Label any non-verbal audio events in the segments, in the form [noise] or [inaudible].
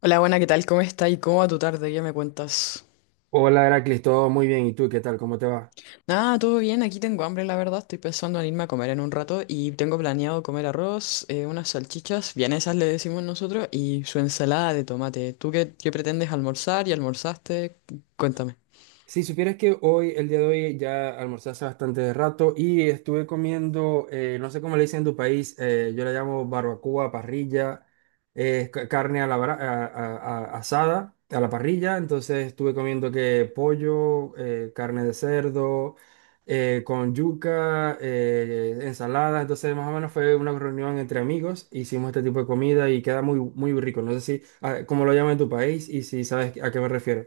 Hola, buena, ¿qué tal? ¿Cómo estás? ¿Y cómo va tu tarde? ¿Qué me cuentas? Hola, Heracles, todo muy bien. ¿Y tú qué tal? ¿Cómo te va? Nada, todo bien, aquí tengo hambre, la verdad. Estoy pensando en irme a comer en un rato y tengo planeado comer arroz, unas salchichas, vienesas le decimos nosotros, y su ensalada de tomate. ¿Tú qué pretendes almorzar y almorzaste? Cuéntame. Si supieras que hoy, el día de hoy, ya almorcé hace bastante rato y estuve comiendo, no sé cómo le dicen en tu país. Yo la llamo barbacoa, parrilla, carne a la, bra- a- asada, a la parrilla. Entonces estuve comiendo que pollo, carne de cerdo, con yuca, ensalada. Entonces más o menos fue una reunión entre amigos, hicimos este tipo de comida y queda muy, muy rico. No sé si, ah, cómo lo llaman en tu país y si sabes a qué me refiero.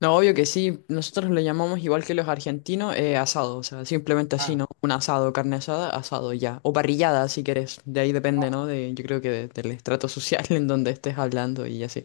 No, obvio que sí, nosotros le llamamos igual que los argentinos, asado, o sea, simplemente así, Ah, ¿no? Un asado, carne asada, asado ya. O parrillada, si querés. De ahí depende, ¿no? De, yo creo que del estrato social [laughs] en donde estés hablando y así.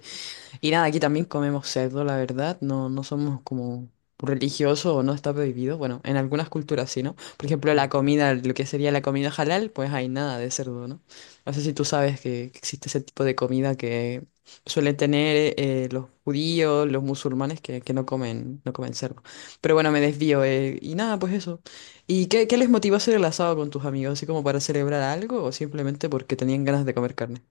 Y nada, aquí también comemos cerdo, la verdad. No, no somos como religiosos o no está prohibido. Bueno, en algunas culturas sí, ¿no? Por ejemplo, la ah. comida, lo que sería la comida halal, pues hay nada de cerdo, ¿no? No sé si tú sabes que existe ese tipo de comida que suelen tener los judíos, los musulmanes que no comen, no comen cerdo. Pero bueno, me desvío. Y nada, pues eso. ¿Y qué les motivó a hacer el asado con tus amigos? ¿Así como para celebrar algo o simplemente porque tenían ganas de comer carne?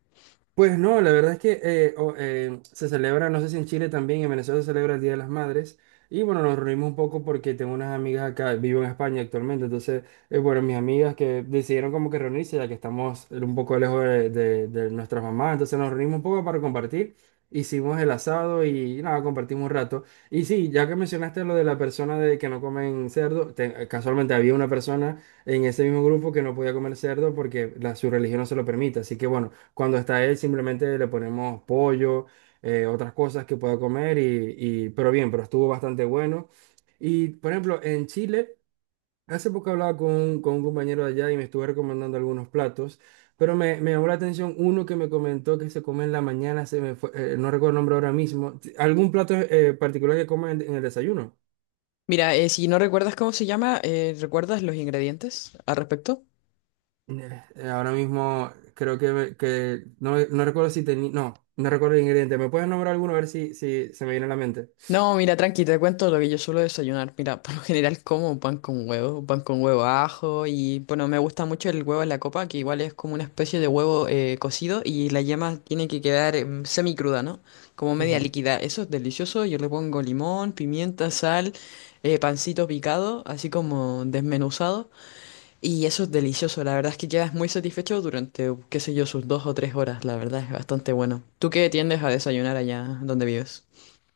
Pues no, la verdad es que se celebra, no sé si en Chile también, en Venezuela se celebra el Día de las Madres. Y bueno, nos reunimos un poco porque tengo unas amigas acá, vivo en España actualmente. Entonces, bueno, mis amigas que decidieron como que reunirse, ya que estamos un poco lejos de nuestras mamás. Entonces nos reunimos un poco para compartir. Hicimos el asado y nada, compartimos un rato. Y sí, ya que mencionaste lo de la persona de que no comen cerdo, casualmente había una persona en ese mismo grupo que no podía comer cerdo porque su religión no se lo permite. Así que bueno. Cuando está él, simplemente le ponemos pollo, otras cosas que pueda comer, pero bien, pero estuvo bastante bueno. Y, por ejemplo, en Chile, hace poco hablaba con un compañero de allá y me estuve recomendando algunos platos, pero me llamó la atención uno que me comentó que se come en la mañana. No recuerdo el nombre ahora mismo. ¿Algún plato particular que comen en el desayuno? Mira, si no recuerdas cómo se llama, ¿recuerdas los ingredientes al respecto? Ahora mismo creo que, que no, no recuerdo si tenía, no, no recuerdo el ingrediente. ¿Me puedes nombrar alguno a ver si, si se me viene a la mente? No, mira, tranqui, te cuento lo que yo suelo desayunar. Mira, por lo general como pan con huevo ajo y bueno, me gusta mucho el huevo en la copa, que igual es como una especie de huevo cocido y la yema tiene que quedar semicruda, ¿no? Como media líquida. Eso es delicioso, yo le pongo limón, pimienta, sal, pancito picado, así como desmenuzado. Y eso es delicioso, la verdad es que quedas muy satisfecho durante, qué sé yo, sus dos o tres horas, la verdad es bastante bueno. ¿Tú qué tiendes a desayunar allá donde vives?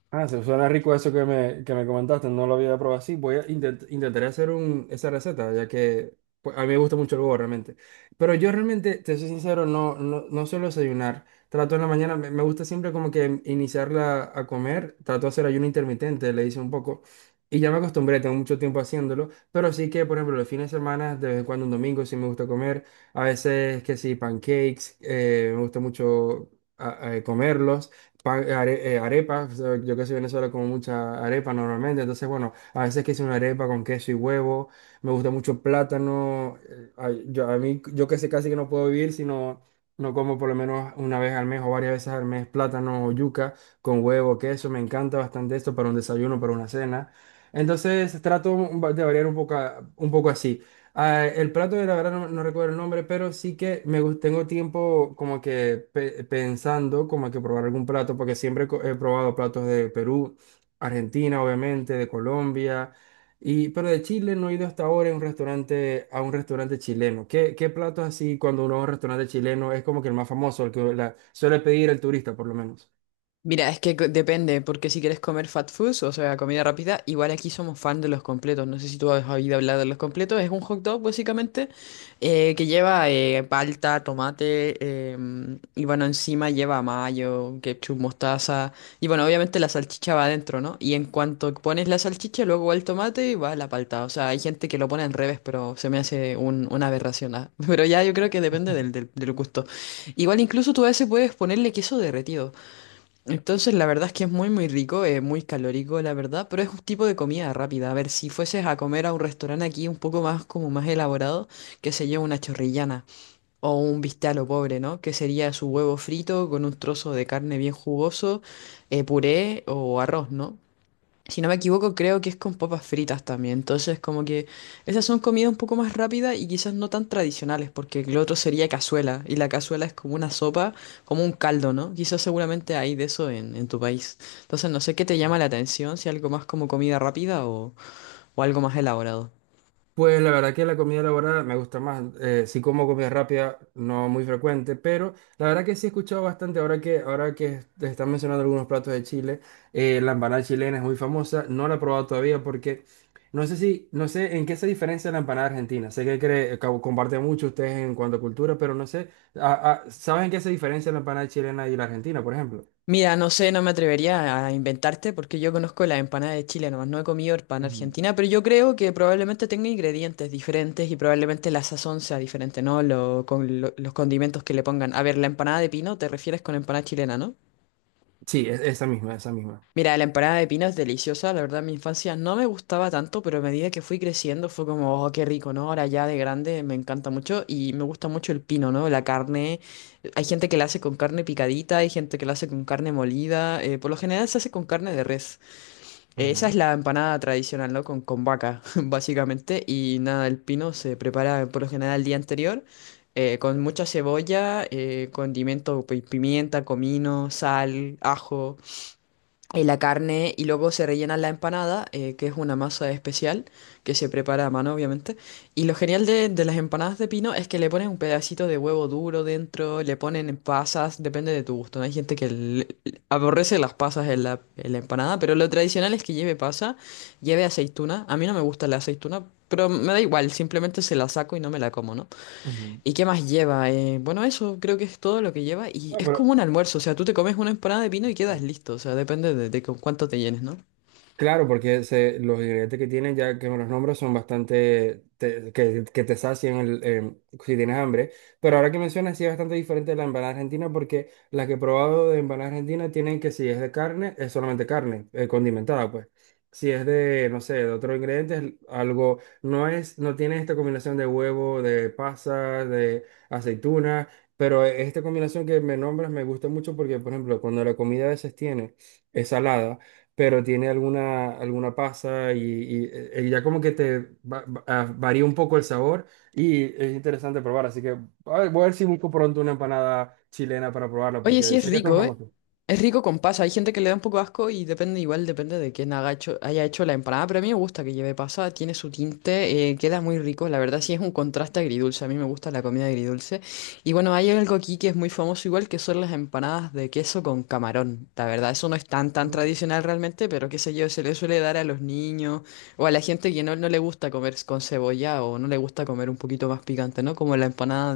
Ah, se suena rico eso que me comentaste, no lo había probado así. Voy a intentaré hacer un, esa receta, ya que pues, a mí me gusta mucho el huevo realmente. Pero yo realmente, te soy sincero, no suelo desayunar. Trato en la mañana, me gusta siempre como que iniciarla a comer. Trato de hacer ayuno intermitente, le hice un poco. Y ya me acostumbré, tengo mucho tiempo haciéndolo. Pero sí que, por ejemplo, los fines de semana, de vez en cuando un domingo sí me gusta comer. A veces que sí, pancakes, me gusta mucho comerlos arepas. Yo que soy venezolano como mucha arepa normalmente, entonces bueno, a veces que hice una arepa con queso y huevo. Me gusta mucho el plátano, ay, yo, a mí, yo que sé casi que no puedo vivir si no, no como por lo menos una vez al mes o varias veces al mes plátano o yuca con huevo, queso. Me encanta bastante esto para un desayuno, para una cena. Entonces trato de variar un poco, un poco así. Ah, el plato de la verdad no, no recuerdo el nombre, pero sí que tengo tiempo como que pensando como que probar algún plato, porque siempre he probado platos de Perú, Argentina, obviamente, de Colombia, y, pero de Chile no he ido hasta ahora a un restaurante chileno. ¿Qué, qué platos así cuando uno va a un restaurante chileno es como que el más famoso, el que suele pedir el turista por lo menos? Mira, es que depende, porque si quieres comer fat food, o sea, comida rápida, igual aquí somos fan de los completos. No sé si tú has oído hablar de los completos. Es un hot dog, básicamente, que lleva palta, tomate, y bueno, encima lleva mayo, ketchup, mostaza. Y bueno, obviamente la salchicha va adentro, ¿no? Y en cuanto pones la salchicha, luego va el tomate y va la palta. O sea, hay gente que lo pone al revés, pero se me hace una aberración. Ah. [laughs] Pero ya yo creo que depende del gusto. Igual incluso tú a veces puedes ponerle queso derretido. Entonces, la verdad es que es muy, muy rico, muy calórico, la verdad, pero es un tipo de comida rápida. A ver, si fueses a comer a un restaurante aquí un poco más, como más elaborado, que se lleva una chorrillana o un bistec a lo pobre, ¿no? Que sería su huevo frito con un trozo de carne bien jugoso, puré o arroz, ¿no? Si no me equivoco, creo que es con papas fritas también. Entonces, como que esas son comidas un poco más rápidas y quizás no tan tradicionales, porque lo otro sería cazuela. Y la cazuela es como una sopa, como un caldo, ¿no? Quizás seguramente hay de eso en tu país. Entonces, no sé qué te llama la atención, si algo más como comida rápida o algo más elaborado. Pues la verdad que la comida elaborada me gusta más. Sí como comida rápida, no muy frecuente, pero la verdad que sí he escuchado bastante ahora que te están mencionando algunos platos de Chile. La empanada chilena es muy famosa. No la he probado todavía porque no sé si, no sé en qué se diferencia la empanada argentina. Sé que cree, comparten mucho ustedes en cuanto a cultura, pero no sé. Ah, ah, ¿saben en qué se diferencia la empanada chilena y la argentina, por ejemplo? Mira, no sé, no me atrevería a inventarte porque yo conozco la empanada de Chile, nomás no he comido empanada Ujú. argentina, pero yo creo que probablemente tenga ingredientes diferentes y probablemente la sazón sea diferente, ¿no? Con los condimentos que le pongan. A ver, la empanada de pino, te refieres con empanada chilena, ¿no? Sí, esa misma, esa misma. Mira, la empanada de pino es deliciosa, la verdad en mi infancia no me gustaba tanto, pero a medida que fui creciendo fue como, oh, qué rico, ¿no? Ahora ya de grande me encanta mucho y me gusta mucho el pino, ¿no? La carne, hay gente que la hace con carne picadita, hay gente que la hace con carne molida, por lo general se hace con carne de res. Esa Ujú, es la empanada tradicional, ¿no? Con vaca, [laughs] básicamente, y nada, el pino se prepara por lo general el día anterior. Con mucha cebolla, condimento, pimienta, comino, sal, ajo la carne y luego se rellena la empanada, que es una masa especial que se prepara a mano, obviamente. Y lo genial de las empanadas de pino es que le ponen un pedacito de huevo duro dentro, le ponen pasas, depende de tu gusto. ¿No? Hay gente que le- aborrece las pasas en la empanada, pero lo tradicional es que lleve pasa, lleve aceituna. A mí no me gusta la aceituna, pero me da igual, simplemente se la saco y no me la como, ¿no? ujú. ¿Y qué más lleva? Bueno, eso creo que es todo lo que lleva y Ah, es pero como un almuerzo, o sea, tú te comes una empanada de pino y quedas ok. listo, o sea, depende de con cuánto te llenes, ¿no? Claro, porque los ingredientes que tienen, ya que me los nombro, son que te sacian el, si tienes hambre. Pero ahora que mencionas, sí es bastante diferente de la empanada argentina, porque la que he probado de empanada argentina tienen que si es de carne, es solamente carne, condimentada, pues. Si es de, no sé, de otro ingrediente, es algo, no es, no tiene esta combinación de huevo, de pasa, de aceituna, pero esta combinación que me nombras me gusta mucho porque, por ejemplo, cuando la comida a veces tiene, es salada pero tiene alguna, alguna pasa ya como que te varía un poco el sabor y es interesante probar. Así que a ver, voy a ver si busco pronto una empanada chilena para probarla Oye, sí porque es sé que son rico, ¿eh? famosos. Es rico con pasa. Hay gente que le da un poco de asco y depende, igual depende de quién haga hecho, haya hecho la empanada, pero a mí me gusta que lleve pasa, tiene su tinte, queda muy rico. La verdad sí es un contraste agridulce. A mí me gusta la comida agridulce. Y bueno, hay algo aquí que es muy famoso, igual que son las empanadas de queso con camarón. La verdad, eso no es tan tan Mm, tradicional realmente, pero qué sé yo, se le suele dar a los niños o a la gente que no, no le gusta comer con cebolla o no le gusta comer un poquito más picante, ¿no? Como la empanada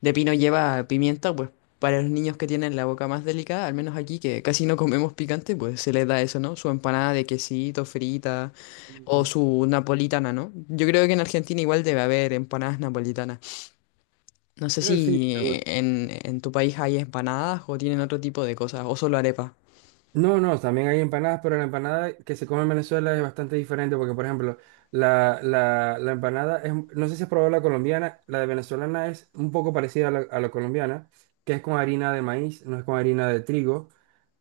de pino lleva pimienta, pues para los niños que tienen la boca más delicada, al menos aquí que casi no comemos picante, pues se les da eso, ¿no? Su empanada de quesito, frita, mm, o ¿no? su napolitana, ¿no? Yo creo que en Argentina igual debe haber empanadas napolitanas. No sé Sí, si seguro. En tu país hay empanadas o tienen otro tipo de cosas, o solo arepas. No, no, también hay empanadas, pero la empanada que se come en Venezuela es bastante diferente porque, por ejemplo, la empanada es, no sé si has probado la colombiana, la de venezolana es un poco parecida a la colombiana, que es con harina de maíz, no es con harina de trigo.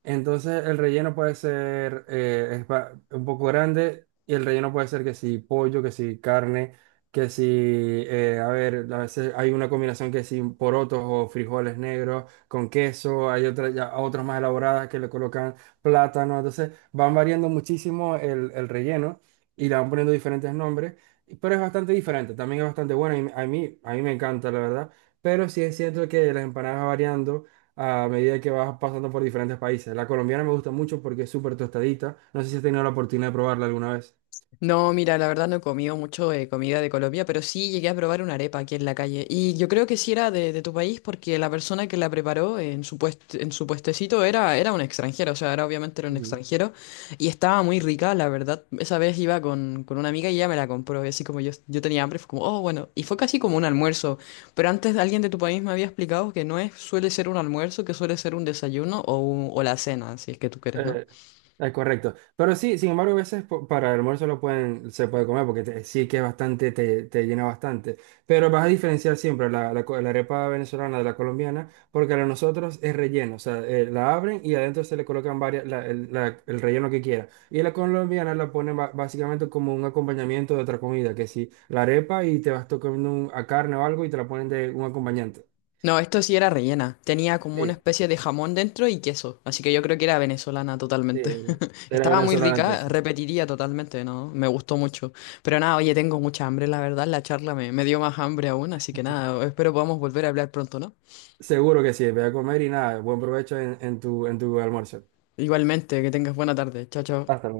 Entonces el relleno puede ser un poco grande y el relleno puede ser que si pollo, que si carne, que si, a ver, a veces hay una combinación que si porotos o frijoles negros con queso, hay otras ya otras más elaboradas que le colocan plátano. Entonces van variando muchísimo el relleno y le van poniendo diferentes nombres, pero es bastante diferente, también es bastante bueno a mí me encanta, la verdad. Pero sí es cierto que las empanadas van variando a medida que vas pasando por diferentes países. La colombiana me gusta mucho porque es súper tostadita. No sé si has tenido la oportunidad de probarla alguna vez. No, mira, la verdad no he comido mucho comida de Colombia, pero sí llegué a probar una arepa aquí en la calle. Y yo creo que sí era de tu país porque la persona que la preparó en su en su puestecito era, era un extranjero, o sea, era obviamente era un extranjero y estaba muy rica, la verdad. Esa vez iba con una amiga y ella me la compró y así como yo tenía hambre, fue como, oh, bueno, y fue casi como un almuerzo. Pero antes alguien de tu país me había explicado que no es, suele ser un almuerzo, que suele ser un desayuno o, o la cena, si es que tú quieres, ¿no? Eh, correcto. Pero sí, sin embargo, a veces para el almuerzo lo pueden, se puede comer porque sí que es bastante, te llena bastante. Pero vas a diferenciar siempre la arepa venezolana de la colombiana porque la de nosotros es relleno. O sea, la abren y adentro se le colocan varias, el relleno que quiera. Y la colombiana la ponen básicamente como un acompañamiento de otra comida, que si la arepa y te vas comiendo a carne o algo y te la ponen de un acompañante. No, esto sí era rellena. Tenía como una Sí, especie de jamón dentro y queso. Así que yo creo que era venezolana sí, totalmente. de [laughs] la Estaba muy venezolana rica, entonces. repetiría totalmente, ¿no? Me gustó mucho. Pero nada, oye, tengo mucha hambre, la verdad. La charla me dio más hambre aún. Así que nada, espero podamos volver a hablar pronto, ¿no? Seguro que sí, ve a comer y nada, buen provecho en tu almuerzo. Igualmente, que tengas buena tarde. Chao, chao. Hasta luego.